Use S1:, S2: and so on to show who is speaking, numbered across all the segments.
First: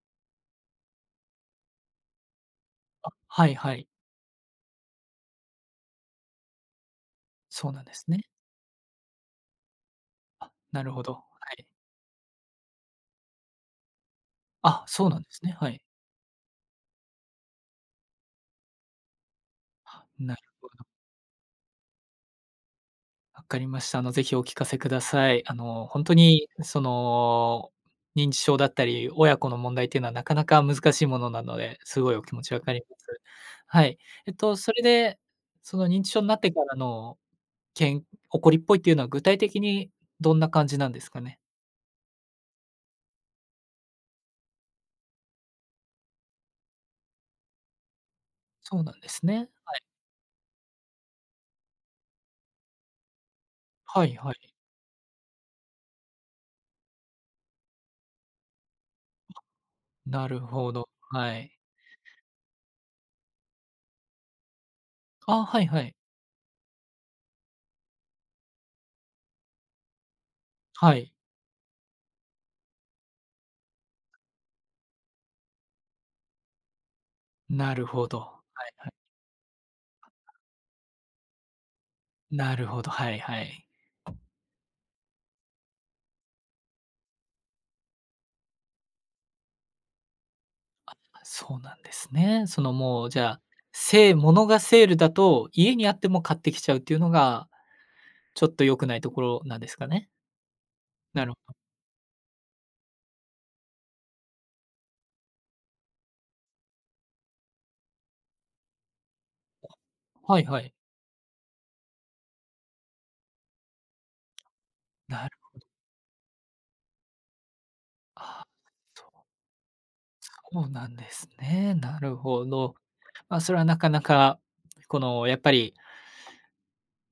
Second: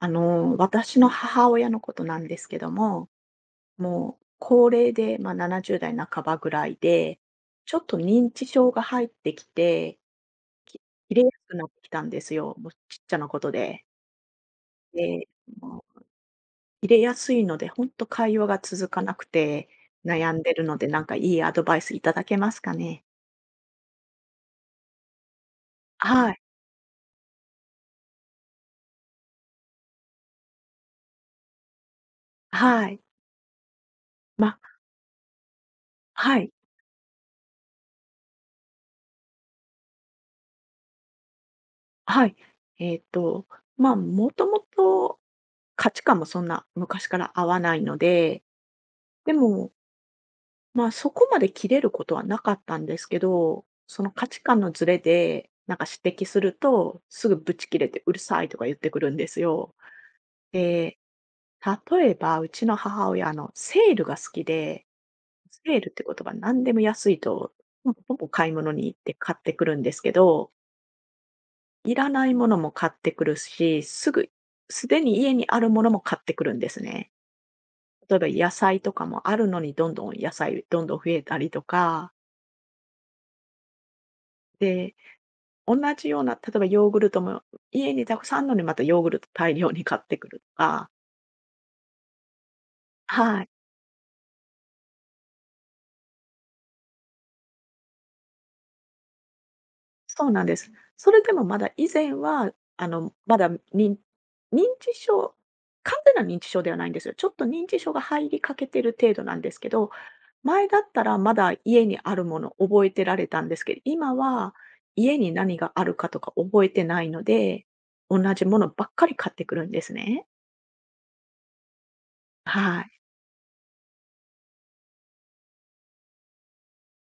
S1: 私の母親のことなんですけども、
S2: はいはい。
S1: もう高齢で、70代半ばぐらいで、
S2: そう
S1: ちょ
S2: なん
S1: っ
S2: で
S1: と
S2: すね。
S1: 認知症が入ってきて、き
S2: なるほど。
S1: 切れ
S2: は
S1: やすくな
S2: い。
S1: ってきたんですよ、もうちっちゃなことで。
S2: あ、そうなんで
S1: で、
S2: すね。はい。
S1: もう切れやすいので、本当会話が続かなくて悩
S2: なる
S1: んでる
S2: ほ
S1: の
S2: ど。
S1: で、なんかいいアドバイスいただけますかね？
S2: わかりました。ぜひお聞かせください。本当
S1: はい、
S2: に、認知症だったり、親子の問題っていうのはなかなか難しいものなので、すごいお気持ちわかり
S1: は
S2: ま
S1: い。
S2: す。はい。
S1: ま、
S2: それで、その認知症にな
S1: は
S2: って
S1: い、
S2: からの、起こりっぽいっていうのは具体的にどんな感じなんですかね？
S1: はい。えっと、もともと価値観もそんな昔から合わないので、
S2: そうなんです
S1: で
S2: ね。
S1: も、そこまで切れることはなかったんですけど、そ
S2: はい
S1: の
S2: はい
S1: 価
S2: は
S1: 値
S2: い。
S1: 観のズレで、なんか指摘すると、すぐブチ切れてうるさいとか言ってくるんですよ。
S2: なるほど。
S1: で、
S2: はい。
S1: 例えば、うちの母親、セールが好きで、
S2: あ、はい
S1: セ
S2: は
S1: ールっ
S2: い。
S1: て言葉、何でも安いと、ほぼほぼ買い物に行って買ってくるんですけど、
S2: はい。
S1: いらないものも買ってくるし、すでに家にあるものも買ってくるんですね。
S2: なるほ
S1: 例え
S2: ど。
S1: ば
S2: は
S1: 野
S2: い
S1: 菜
S2: は
S1: と
S2: い。
S1: かもあるのにどんどん野菜どんどん増えたりとか、
S2: なるほど、はいはい。
S1: で、同じような、例えばヨーグルトも家にたくさんあるのにまたヨーグルト大量に買ってくるとか。
S2: そうなんですね。そのもうじゃあ、
S1: はい、
S2: せいものがセールだと、家にあっても買ってきちゃうっていうのが、ちょっと良くないところなんですかね？
S1: そうなんです。それ
S2: なる
S1: でも
S2: ほ
S1: まだ以前は、まだ認知症、完全な認知症ではないんですよ。ちょっと認知症が入りかけてる程度なんですけど、
S2: ど。はいは
S1: 前
S2: い。
S1: だったらまだ家にあるもの覚えてられたんですけど、今は家
S2: な
S1: に
S2: る
S1: 何があるかとか覚えてないので、同
S2: あ
S1: じものばっか
S2: そ
S1: り買ってくるんですね。
S2: そうなんですね。なるほど。
S1: はい。
S2: まあ、それはなかなか、この、やっぱり、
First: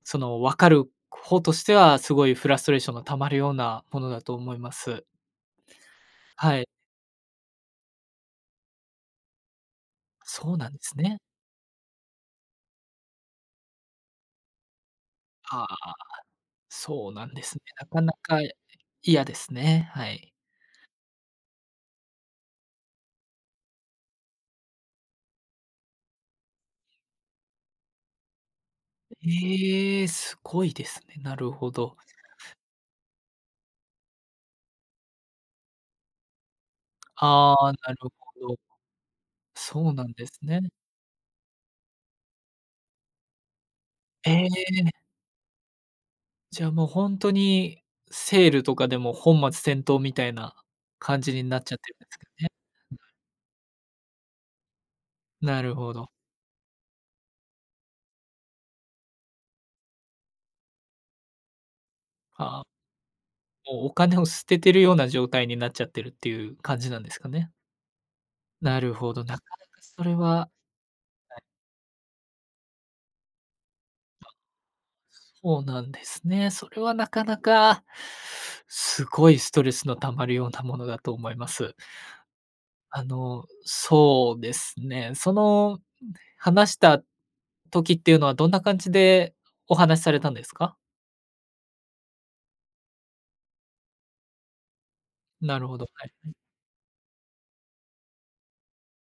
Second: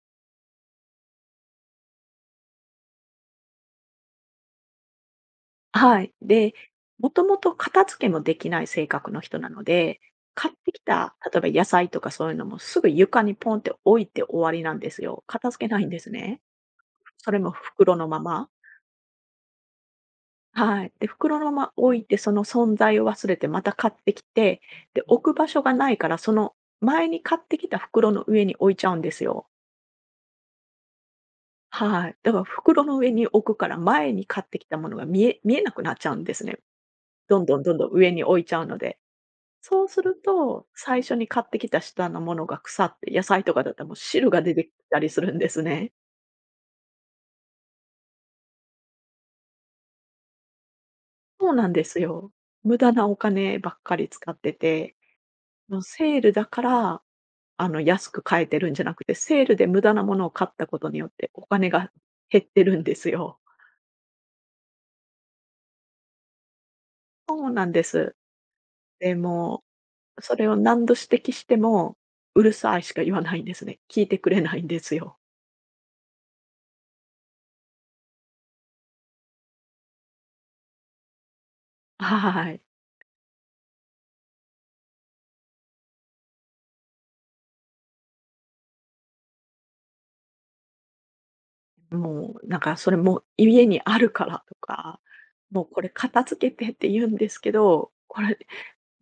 S2: その分かる方としては、すごいフラストレーションがたまるようなものだと思います。
S1: はい。で、
S2: はい。
S1: もともと片付けもできない性格の人なので、買
S2: そ
S1: っ
S2: うな
S1: て
S2: んで
S1: き
S2: す
S1: た、
S2: ね。
S1: 例えば野菜とかそういうのもすぐ床にポンって置いて終わりなんですよ。片
S2: あ
S1: 付けないん
S2: あ。
S1: ですね。
S2: そうな
S1: そ
S2: ん
S1: れ
S2: で
S1: も
S2: すね。な
S1: 袋
S2: か
S1: の
S2: な
S1: ま
S2: か
S1: ま。
S2: 嫌ですね。はい。
S1: はい。で、袋のまま置いて、その存在を忘れてまた買ってきて、で、置く場所がないから、その前に買ってきた袋の上に置いちゃうんですよ。
S2: ええ、すごいですね。なるほど。
S1: はい。だから袋の上に置くから前に買ってきたものが見えなくなっちゃうんですね。どん
S2: あ
S1: どん
S2: あ、
S1: どんどん
S2: なる
S1: 上に
S2: ほ
S1: 置いち
S2: ど。
S1: ゃうので。そう
S2: そう
S1: す
S2: なん
S1: る
S2: ですね。
S1: と、最初に買ってきた下のものが腐って、野菜とかだったらもう汁が
S2: え
S1: 出てき
S2: え、
S1: たりするんですね。
S2: じゃあもうほんとにセールとかでも本末転倒みたいな感じに
S1: そう
S2: なっ
S1: な
S2: ち
S1: ん
S2: ゃっ
S1: で
S2: てるん
S1: す
S2: ですか
S1: よ。
S2: ね。
S1: 無駄なお金ばっかり使ってて、
S2: なる
S1: もう
S2: ほど。
S1: セールだから、安く買えてるんじゃなくて、セールで無駄なものを買ったことによってお金が減っ
S2: あ
S1: て
S2: あ、
S1: るんですよ。
S2: もうお金を捨ててるような状態になっちゃってるっていう感じなんですか
S1: そ
S2: ね。
S1: うなんです。
S2: なるほ
S1: で、
S2: ど、なか
S1: も
S2: なかそれ
S1: それ
S2: は。
S1: を何度指摘しても、うるさいしか言わないんですね。聞いてくれないんですよ。
S2: そうなんですね。それはなかなか、すごいストレスの溜まるようなものだと思います。
S1: はい。
S2: そうですね。その話した時っていうのはどんな感じでお話しされたんですか？
S1: もうなんかそれもう家にあるからとか、
S2: な
S1: も
S2: る
S1: う
S2: ほ
S1: こ
S2: ど、
S1: れ
S2: は
S1: 片
S2: い。
S1: 付けてって言うんですけど、これ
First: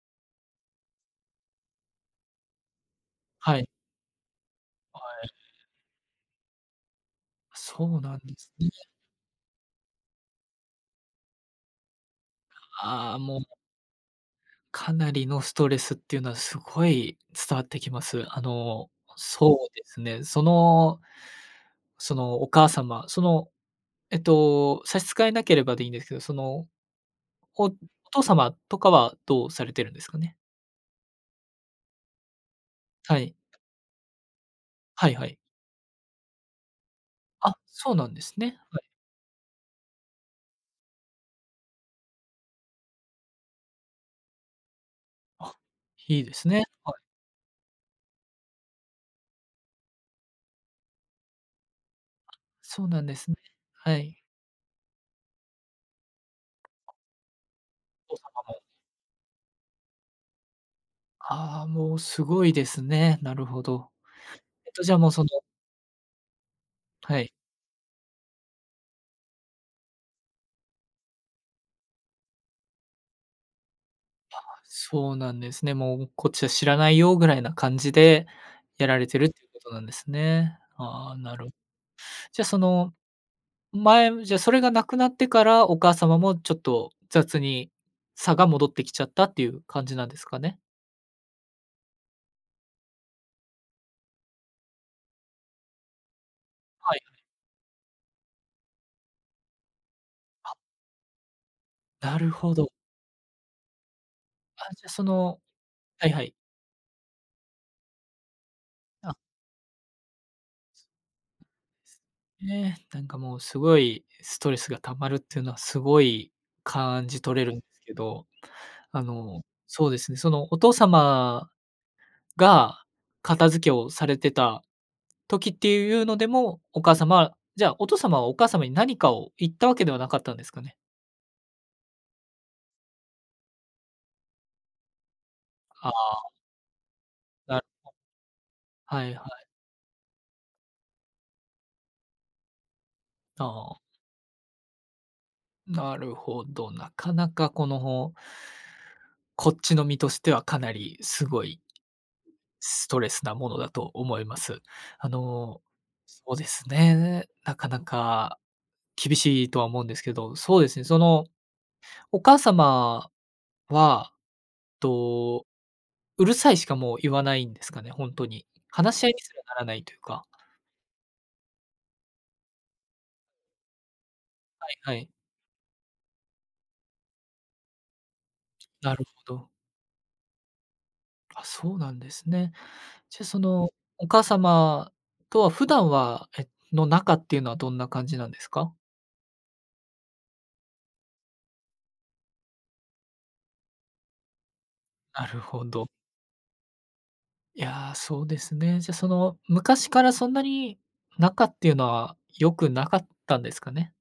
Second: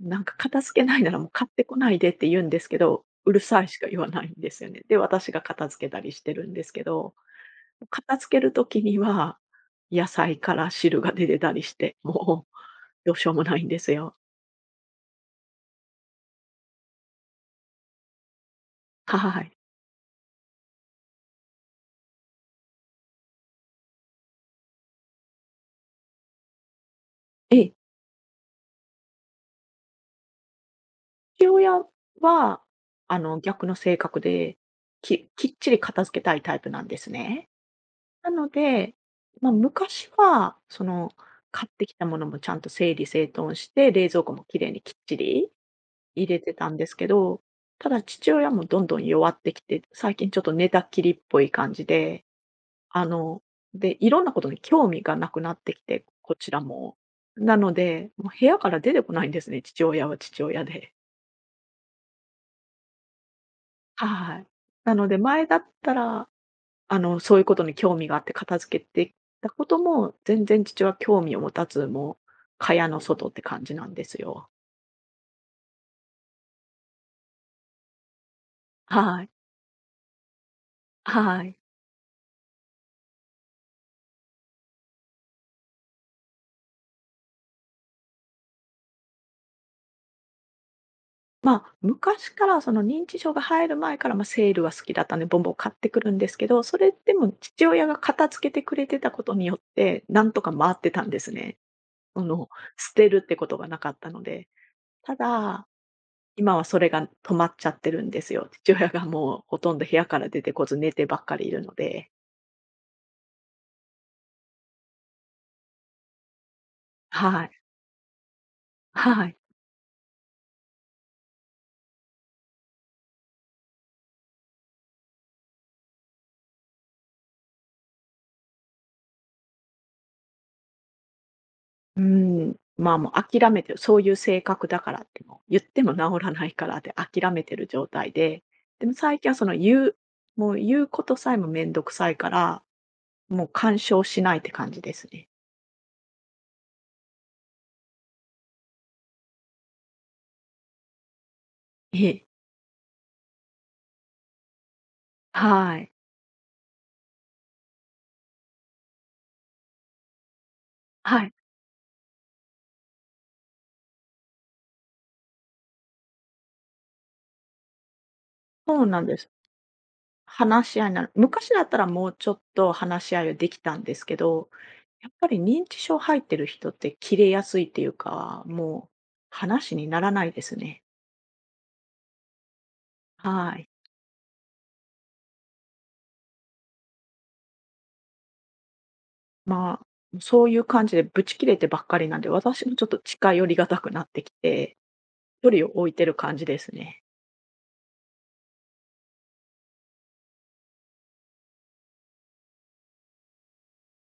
S1: なんか片付けないならもう買ってこないでって言うんですけど、うる
S2: は
S1: さ
S2: い。
S1: いしか言わないんですよね。で、
S2: は
S1: 私
S2: い。
S1: が片付けたりしてるんですけど、
S2: そうな
S1: 片
S2: んで
S1: 付ける
S2: すね。
S1: 時には野菜から汁が出てたりして、もうど
S2: あ
S1: う
S2: あ、
S1: しよう
S2: も
S1: も
S2: う
S1: ないんですよ。
S2: かなりのストレスっていうのはすごい伝わってきます。
S1: はい。
S2: そうですね。そのお母様、その、差し支えなければでいいんですけど、お
S1: え、
S2: 父様とかはどうされてるんですかね？
S1: 父親は
S2: は
S1: あ
S2: い。
S1: の逆の性格で、
S2: はいはい。
S1: きっちり片付けたいタイプなんですね。
S2: あ、そうなんで
S1: な
S2: す
S1: の
S2: ね。はい。
S1: で、昔は、買ってきたものもちゃんと整理整頓して、冷蔵庫もきれいにきっちり
S2: あ、いい
S1: 入
S2: で
S1: れ
S2: す
S1: て
S2: ね。
S1: たんで
S2: は
S1: す
S2: い。
S1: けど、ただ父親もどんどん弱ってきて、最近ちょっと寝たきりっぽい感じで、
S2: そうなん
S1: あ
S2: ですね。
S1: の、
S2: は
S1: で、い
S2: い。
S1: ろんなことに興味がなくなってきて、こちらも。なので、
S2: お父
S1: もう
S2: 様
S1: 部屋
S2: も。
S1: から出てこないんですね、父親は父親で。
S2: ああ、もうすごいですね。なるほど。
S1: はい。
S2: じゃ
S1: な
S2: あ
S1: の
S2: もう
S1: で
S2: その、
S1: 前だったら
S2: はい。
S1: そういうことに興味があって片付けてたことも、全然父は興味を持たず、もう、蚊帳の外って感じなんです
S2: あ、
S1: よ。
S2: そうなんですね。もうこっちは知らないよぐらいな感じでやられて
S1: は
S2: るっ
S1: い。
S2: ていうことなんですね。ああ、
S1: はい。
S2: じゃあ、前、じゃあそれがなくなってからお母様もちょっと雑に差が戻ってきちゃったっていう感じなんですかね？
S1: 昔からその認知症が入る前から、セールは好きだったんで、ボンボン買ってくるんですけど、それ
S2: はい、
S1: でも父親が片付けてくれてたことによって、なんとか回ってたんですね。
S2: な
S1: そ
S2: る
S1: の、
S2: ほど。
S1: 捨てるってことがなかったので。
S2: あ、じゃ、そ
S1: た
S2: の、
S1: だ、
S2: はいはい。
S1: 今はそれが止まっちゃってるんですよ。父親が
S2: あ、
S1: もうほとんど部屋から出てこず、寝てばっかりいるので。
S2: ね、なんかもうすごいストレスが溜まるっていうのはすごい感じ取れ
S1: は
S2: るんで
S1: い。
S2: すけど、
S1: はい。
S2: そうですね、そのお父様が片付けをされてた時っていうのでも、お母様はじゃあ、お父様はお母様に何かを言ったわけではなかったんですかね？
S1: うん。もう諦めてる、そういう性格だからっても、言っても
S2: あ
S1: 治らないからって諦めて
S2: なる
S1: る状態で、でも
S2: はい
S1: 最
S2: は
S1: 近は
S2: い。
S1: その言う、もう言うことさえもめんどくさいから、
S2: あ
S1: もう干
S2: あ、
S1: 渉しないって感じですね。
S2: なるほど。なかなかこっちの身としてはかなりすごい
S1: ええ。
S2: ストレスなものだと思います。あの、
S1: はい。
S2: そうですね、なかなか厳しいとは思うんですけど、そうですね、
S1: はい。
S2: お母様は、と、うるさいしかもう言わないんですかね、本当に。
S1: そう
S2: 話
S1: な
S2: し
S1: ん
S2: 合い
S1: で
S2: にす
S1: す。
S2: らならないというか。
S1: 話し合いなら、昔だったらもうちょっと話し合いはできたんですけど、
S2: はいは
S1: や
S2: い。
S1: っぱり認知症入ってる人って切れやすいっていうか、もう
S2: なるほど。
S1: 話にならないですね。
S2: あ、そうなんですね。じゃあ、
S1: はい。
S2: お母様とは普段は、の仲っていうのはどんな感じなんですか？
S1: まそういう感じでブチ切れてばっかりなんで、私もちょっと近寄りがたくなってきて、
S2: なる
S1: 距
S2: ほ
S1: 離を
S2: ど。
S1: 置いてる感じですね。
S2: いやー、そうですね。じゃあ、昔からそんなに仲っていうのは良くなかったんですかね？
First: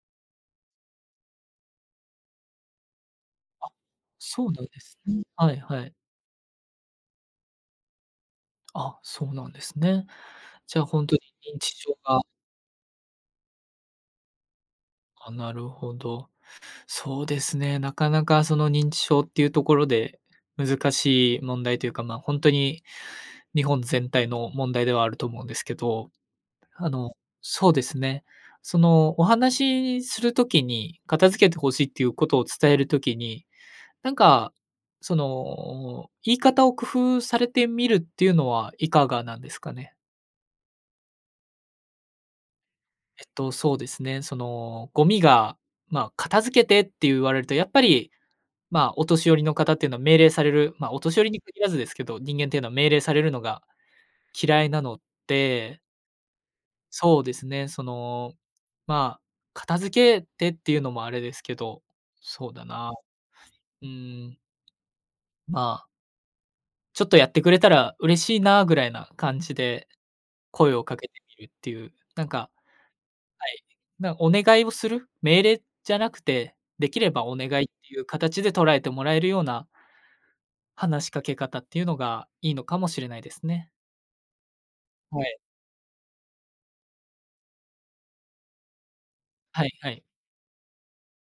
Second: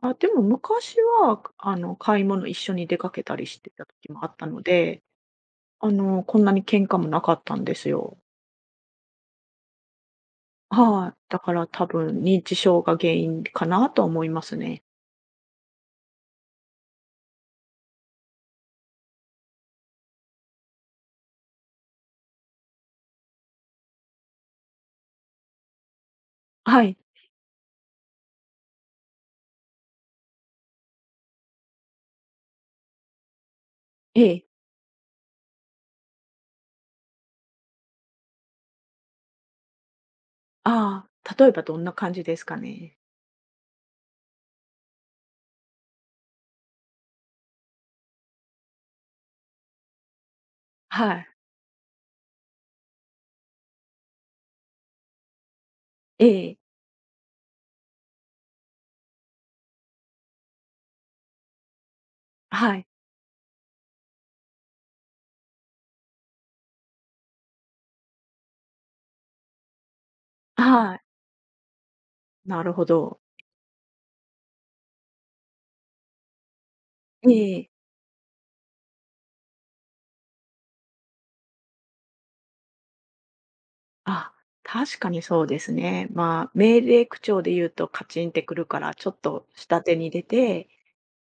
S1: あ、でも昔は、買い物一緒に出かけたりし
S2: あ、
S1: てた時もあっ
S2: そ
S1: た
S2: うな
S1: の
S2: んです
S1: で、
S2: ね。はいはい。
S1: こんなに喧嘩もなかったんですよ。
S2: あ、そうなんですね。じゃあ、本
S1: は
S2: 当に
S1: い。だか
S2: 認
S1: ら
S2: 知
S1: 多
S2: 症が、
S1: 分認知症が原因かなと思いますね。
S2: あ、なるほど。そうですね、なかなかその認知症っていうところで、難しい問題というか、ま、本当に日本全体の問題ではあると思うんですけど、
S1: は
S2: あ
S1: い。
S2: のそうですね。お話しするときに、片付けてほしいっていうことを伝えるときに、なん
S1: ええ。
S2: か、言い方を工夫されてみるっていうのはいかがなんですかね？
S1: ああ、例えばどんな感じですかね。
S2: そうですね、ゴミが、まあ、片付けてって言われると、やっぱり、まあ、お年寄りの方っていうのは命令される、まあ、お
S1: は
S2: 年寄
S1: い。
S2: りに限らずですけど、人間っていうのは命令されるのが嫌いなので、
S1: ええ。
S2: そうですね、まあ、片付けてっていうのもあれですけど、そうだ
S1: はい。
S2: な、うん、まあ、ちょっとやってくれたら嬉しいなぐらいな感じで声を
S1: は
S2: か
S1: い。
S2: けてみるっていう、なんか、
S1: なるほど。
S2: はい、お願いをする、命令じゃなくて、できればお願
S1: え
S2: いっ
S1: え。
S2: ていう形で捉えてもらえるような話しかけ方っていうのがいいのかもしれないですね。
S1: あ、確か
S2: は
S1: に
S2: い、
S1: そうですね。命令口調で言うとカチンってくるから、ちょっと
S2: はい
S1: 下
S2: は
S1: 手
S2: い。
S1: に出て、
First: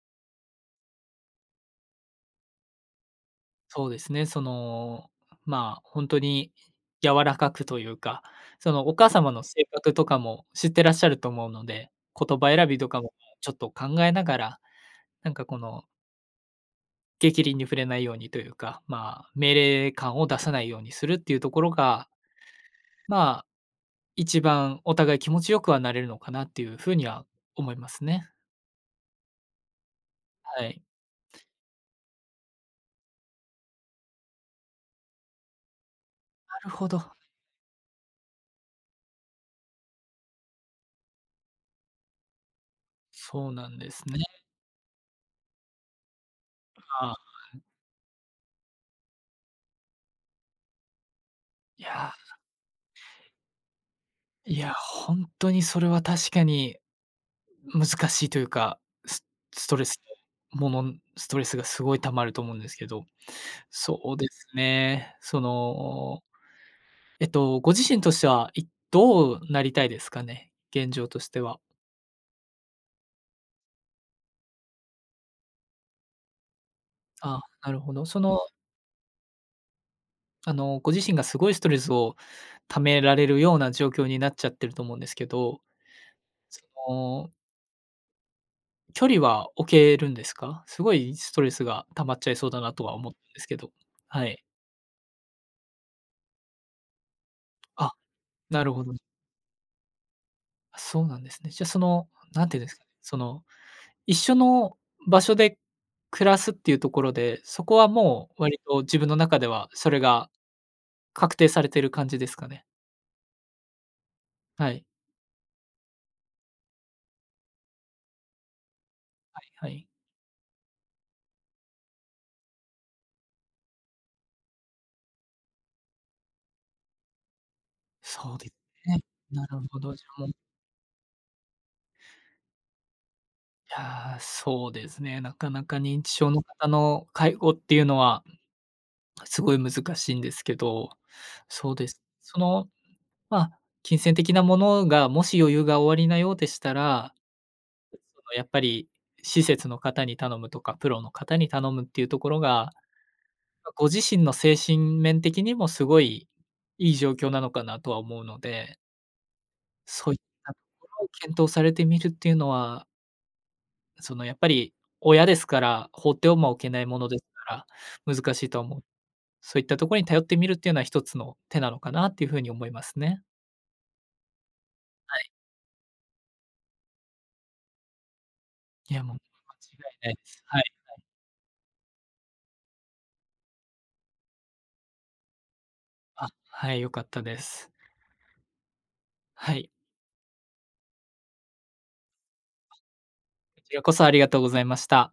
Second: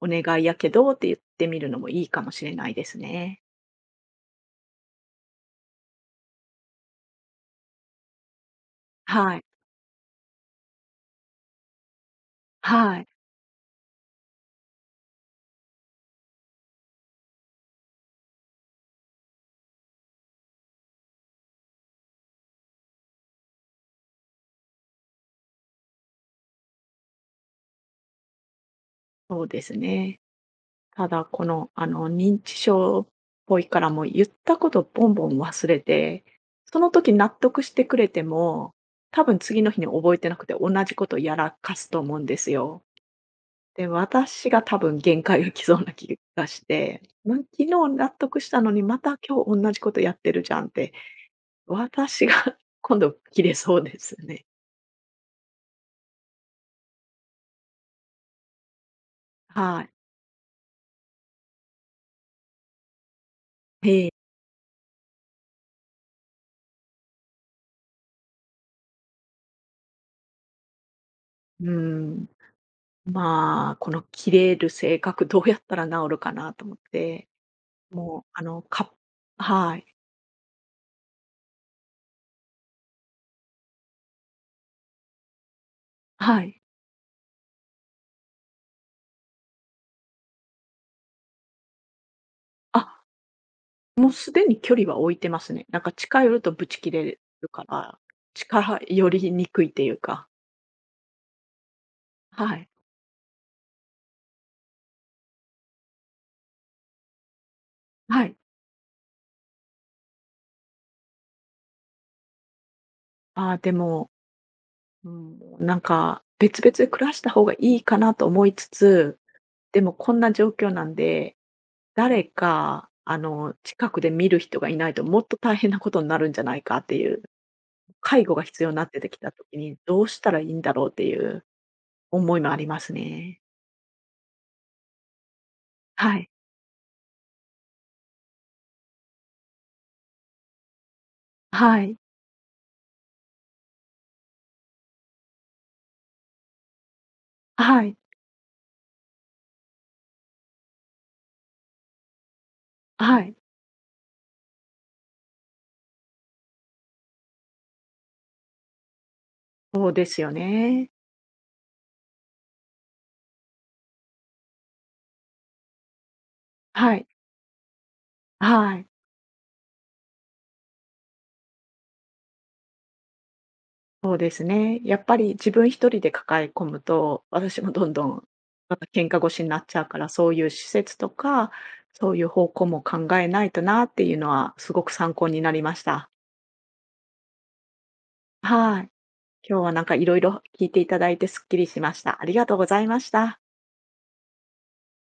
S1: お願いやけどって言ってみるのもいいかもしれないですね。
S2: そうですね、まあ、本当に柔らかくというか、そのお母様
S1: は
S2: の
S1: い。
S2: 性格とかも知ってらっしゃると思うので、言葉選びと
S1: は
S2: か
S1: い。
S2: もちょっと考えながら、なんか、この逆鱗に触れないようにというか、まあ、命令感を出さないようにするっていうところが、まあ、一番お互い気持ちよくはなれるのかなっていうふうには思いますね。
S1: そうですね。
S2: はい。
S1: ただ、この、あの、認知症っぽいからもう言ったことボンボン忘れて、
S2: なる
S1: そ
S2: ほ
S1: の
S2: ど。
S1: 時納得してくれても、多分次の日に覚えてなくて同じことやらかすと思うんですよ。
S2: そうなん
S1: で、
S2: ですね。
S1: 私が多分限界が来そうな気がし
S2: ま
S1: て、
S2: あ、
S1: 昨日納得したのにまた今日同じことやってるじゃんって、
S2: いや、
S1: 私が 今度切れそうですね。
S2: いや、本当にそれは確かに難しいというか、ススト
S1: は
S2: レ
S1: い。
S2: スストレスがすごい溜まると思うんですけど、そ
S1: ええ。
S2: うですね。ご自身としては、どうなりたいですかね？現状としては。
S1: うん。この切れる性格どうやったら治るかなと思って、
S2: あ、なるほど。
S1: もうあの、かはい、
S2: ご自身がすごいストレスを溜められるような状況になっちゃってると思うんですけど、
S1: はい。
S2: その、距離は置けるんですか？すごいストレスが溜まっちゃいそうだなとは
S1: あ、
S2: 思ったんですけど。
S1: もう
S2: は
S1: す
S2: い。
S1: でに距離は置いてますね。なんか近寄るとブチ切れるか
S2: あ、
S1: ら、
S2: なる
S1: 近
S2: ほど。
S1: 寄りにくいっていうか。
S2: あ、そうなんですね。じゃあ、なん
S1: は
S2: ていうんで
S1: い、
S2: すかね、一緒の場所で暮らすっていうところで、そこは
S1: は
S2: も
S1: い。
S2: う割と自分の中ではそれが確定されてる感じですかね？
S1: ああ、でも
S2: はい。
S1: うん、なんか、別々で暮らした方がいいかなと思いつつ、
S2: はいは
S1: で
S2: い。
S1: もこんな状況なんで、誰か、近くで見る人がいないともっと大変なことになるんじゃないかっていう、介
S2: そ
S1: 護
S2: う
S1: が
S2: で
S1: 必要にな
S2: す
S1: っ
S2: ね。
S1: ててきた
S2: な
S1: 時
S2: る
S1: に、
S2: ほど。
S1: ど
S2: じ
S1: うし
S2: ゃ、もう、
S1: たらいいんだろうっていう思いもありますね。
S2: いや、そうですね。なかなか認知
S1: は
S2: 症
S1: い。
S2: の方の介護っていうのはすごい難しいんですけど、そう
S1: は
S2: で
S1: い。
S2: す。まあ、金銭的なものがもし余裕がおありなようでしたら、
S1: はい。
S2: やっぱり、施設の方に頼むとか、プロの方に頼むっていうところが、
S1: はい。
S2: ま、ご自身の精神面的にもすごいいい状況なのかなとは思うので、
S1: そうで
S2: そういっ
S1: すよ
S2: たとこ
S1: ね。
S2: ろを検討されてみるっていうのは、やっぱり親ですから、放ってはも置けない
S1: は
S2: もの
S1: い。
S2: ですから、難しいとは
S1: は
S2: 思う。
S1: い。
S2: そういったところに頼ってみるっていうのは一つの手なのかなっていう風に思いますね。
S1: そうですね。やっぱ
S2: はい。
S1: り自分一人で抱え込むと、私もどんどん、また
S2: いや、
S1: 喧
S2: もう
S1: 嘩
S2: 間
S1: 腰になっ
S2: 違
S1: ちゃう
S2: い
S1: から、
S2: ないで
S1: そう
S2: す。
S1: いう
S2: はい。
S1: 施設とか、そういう方向も考えないとなっていうのはすごく参考になりました。
S2: あ、はい、良かったです。
S1: はい。
S2: は
S1: 今日
S2: い。
S1: はなんかいろいろ聞いていただいてすっきりしました。ありがとうございました。
S2: こちらこそありがとうございました。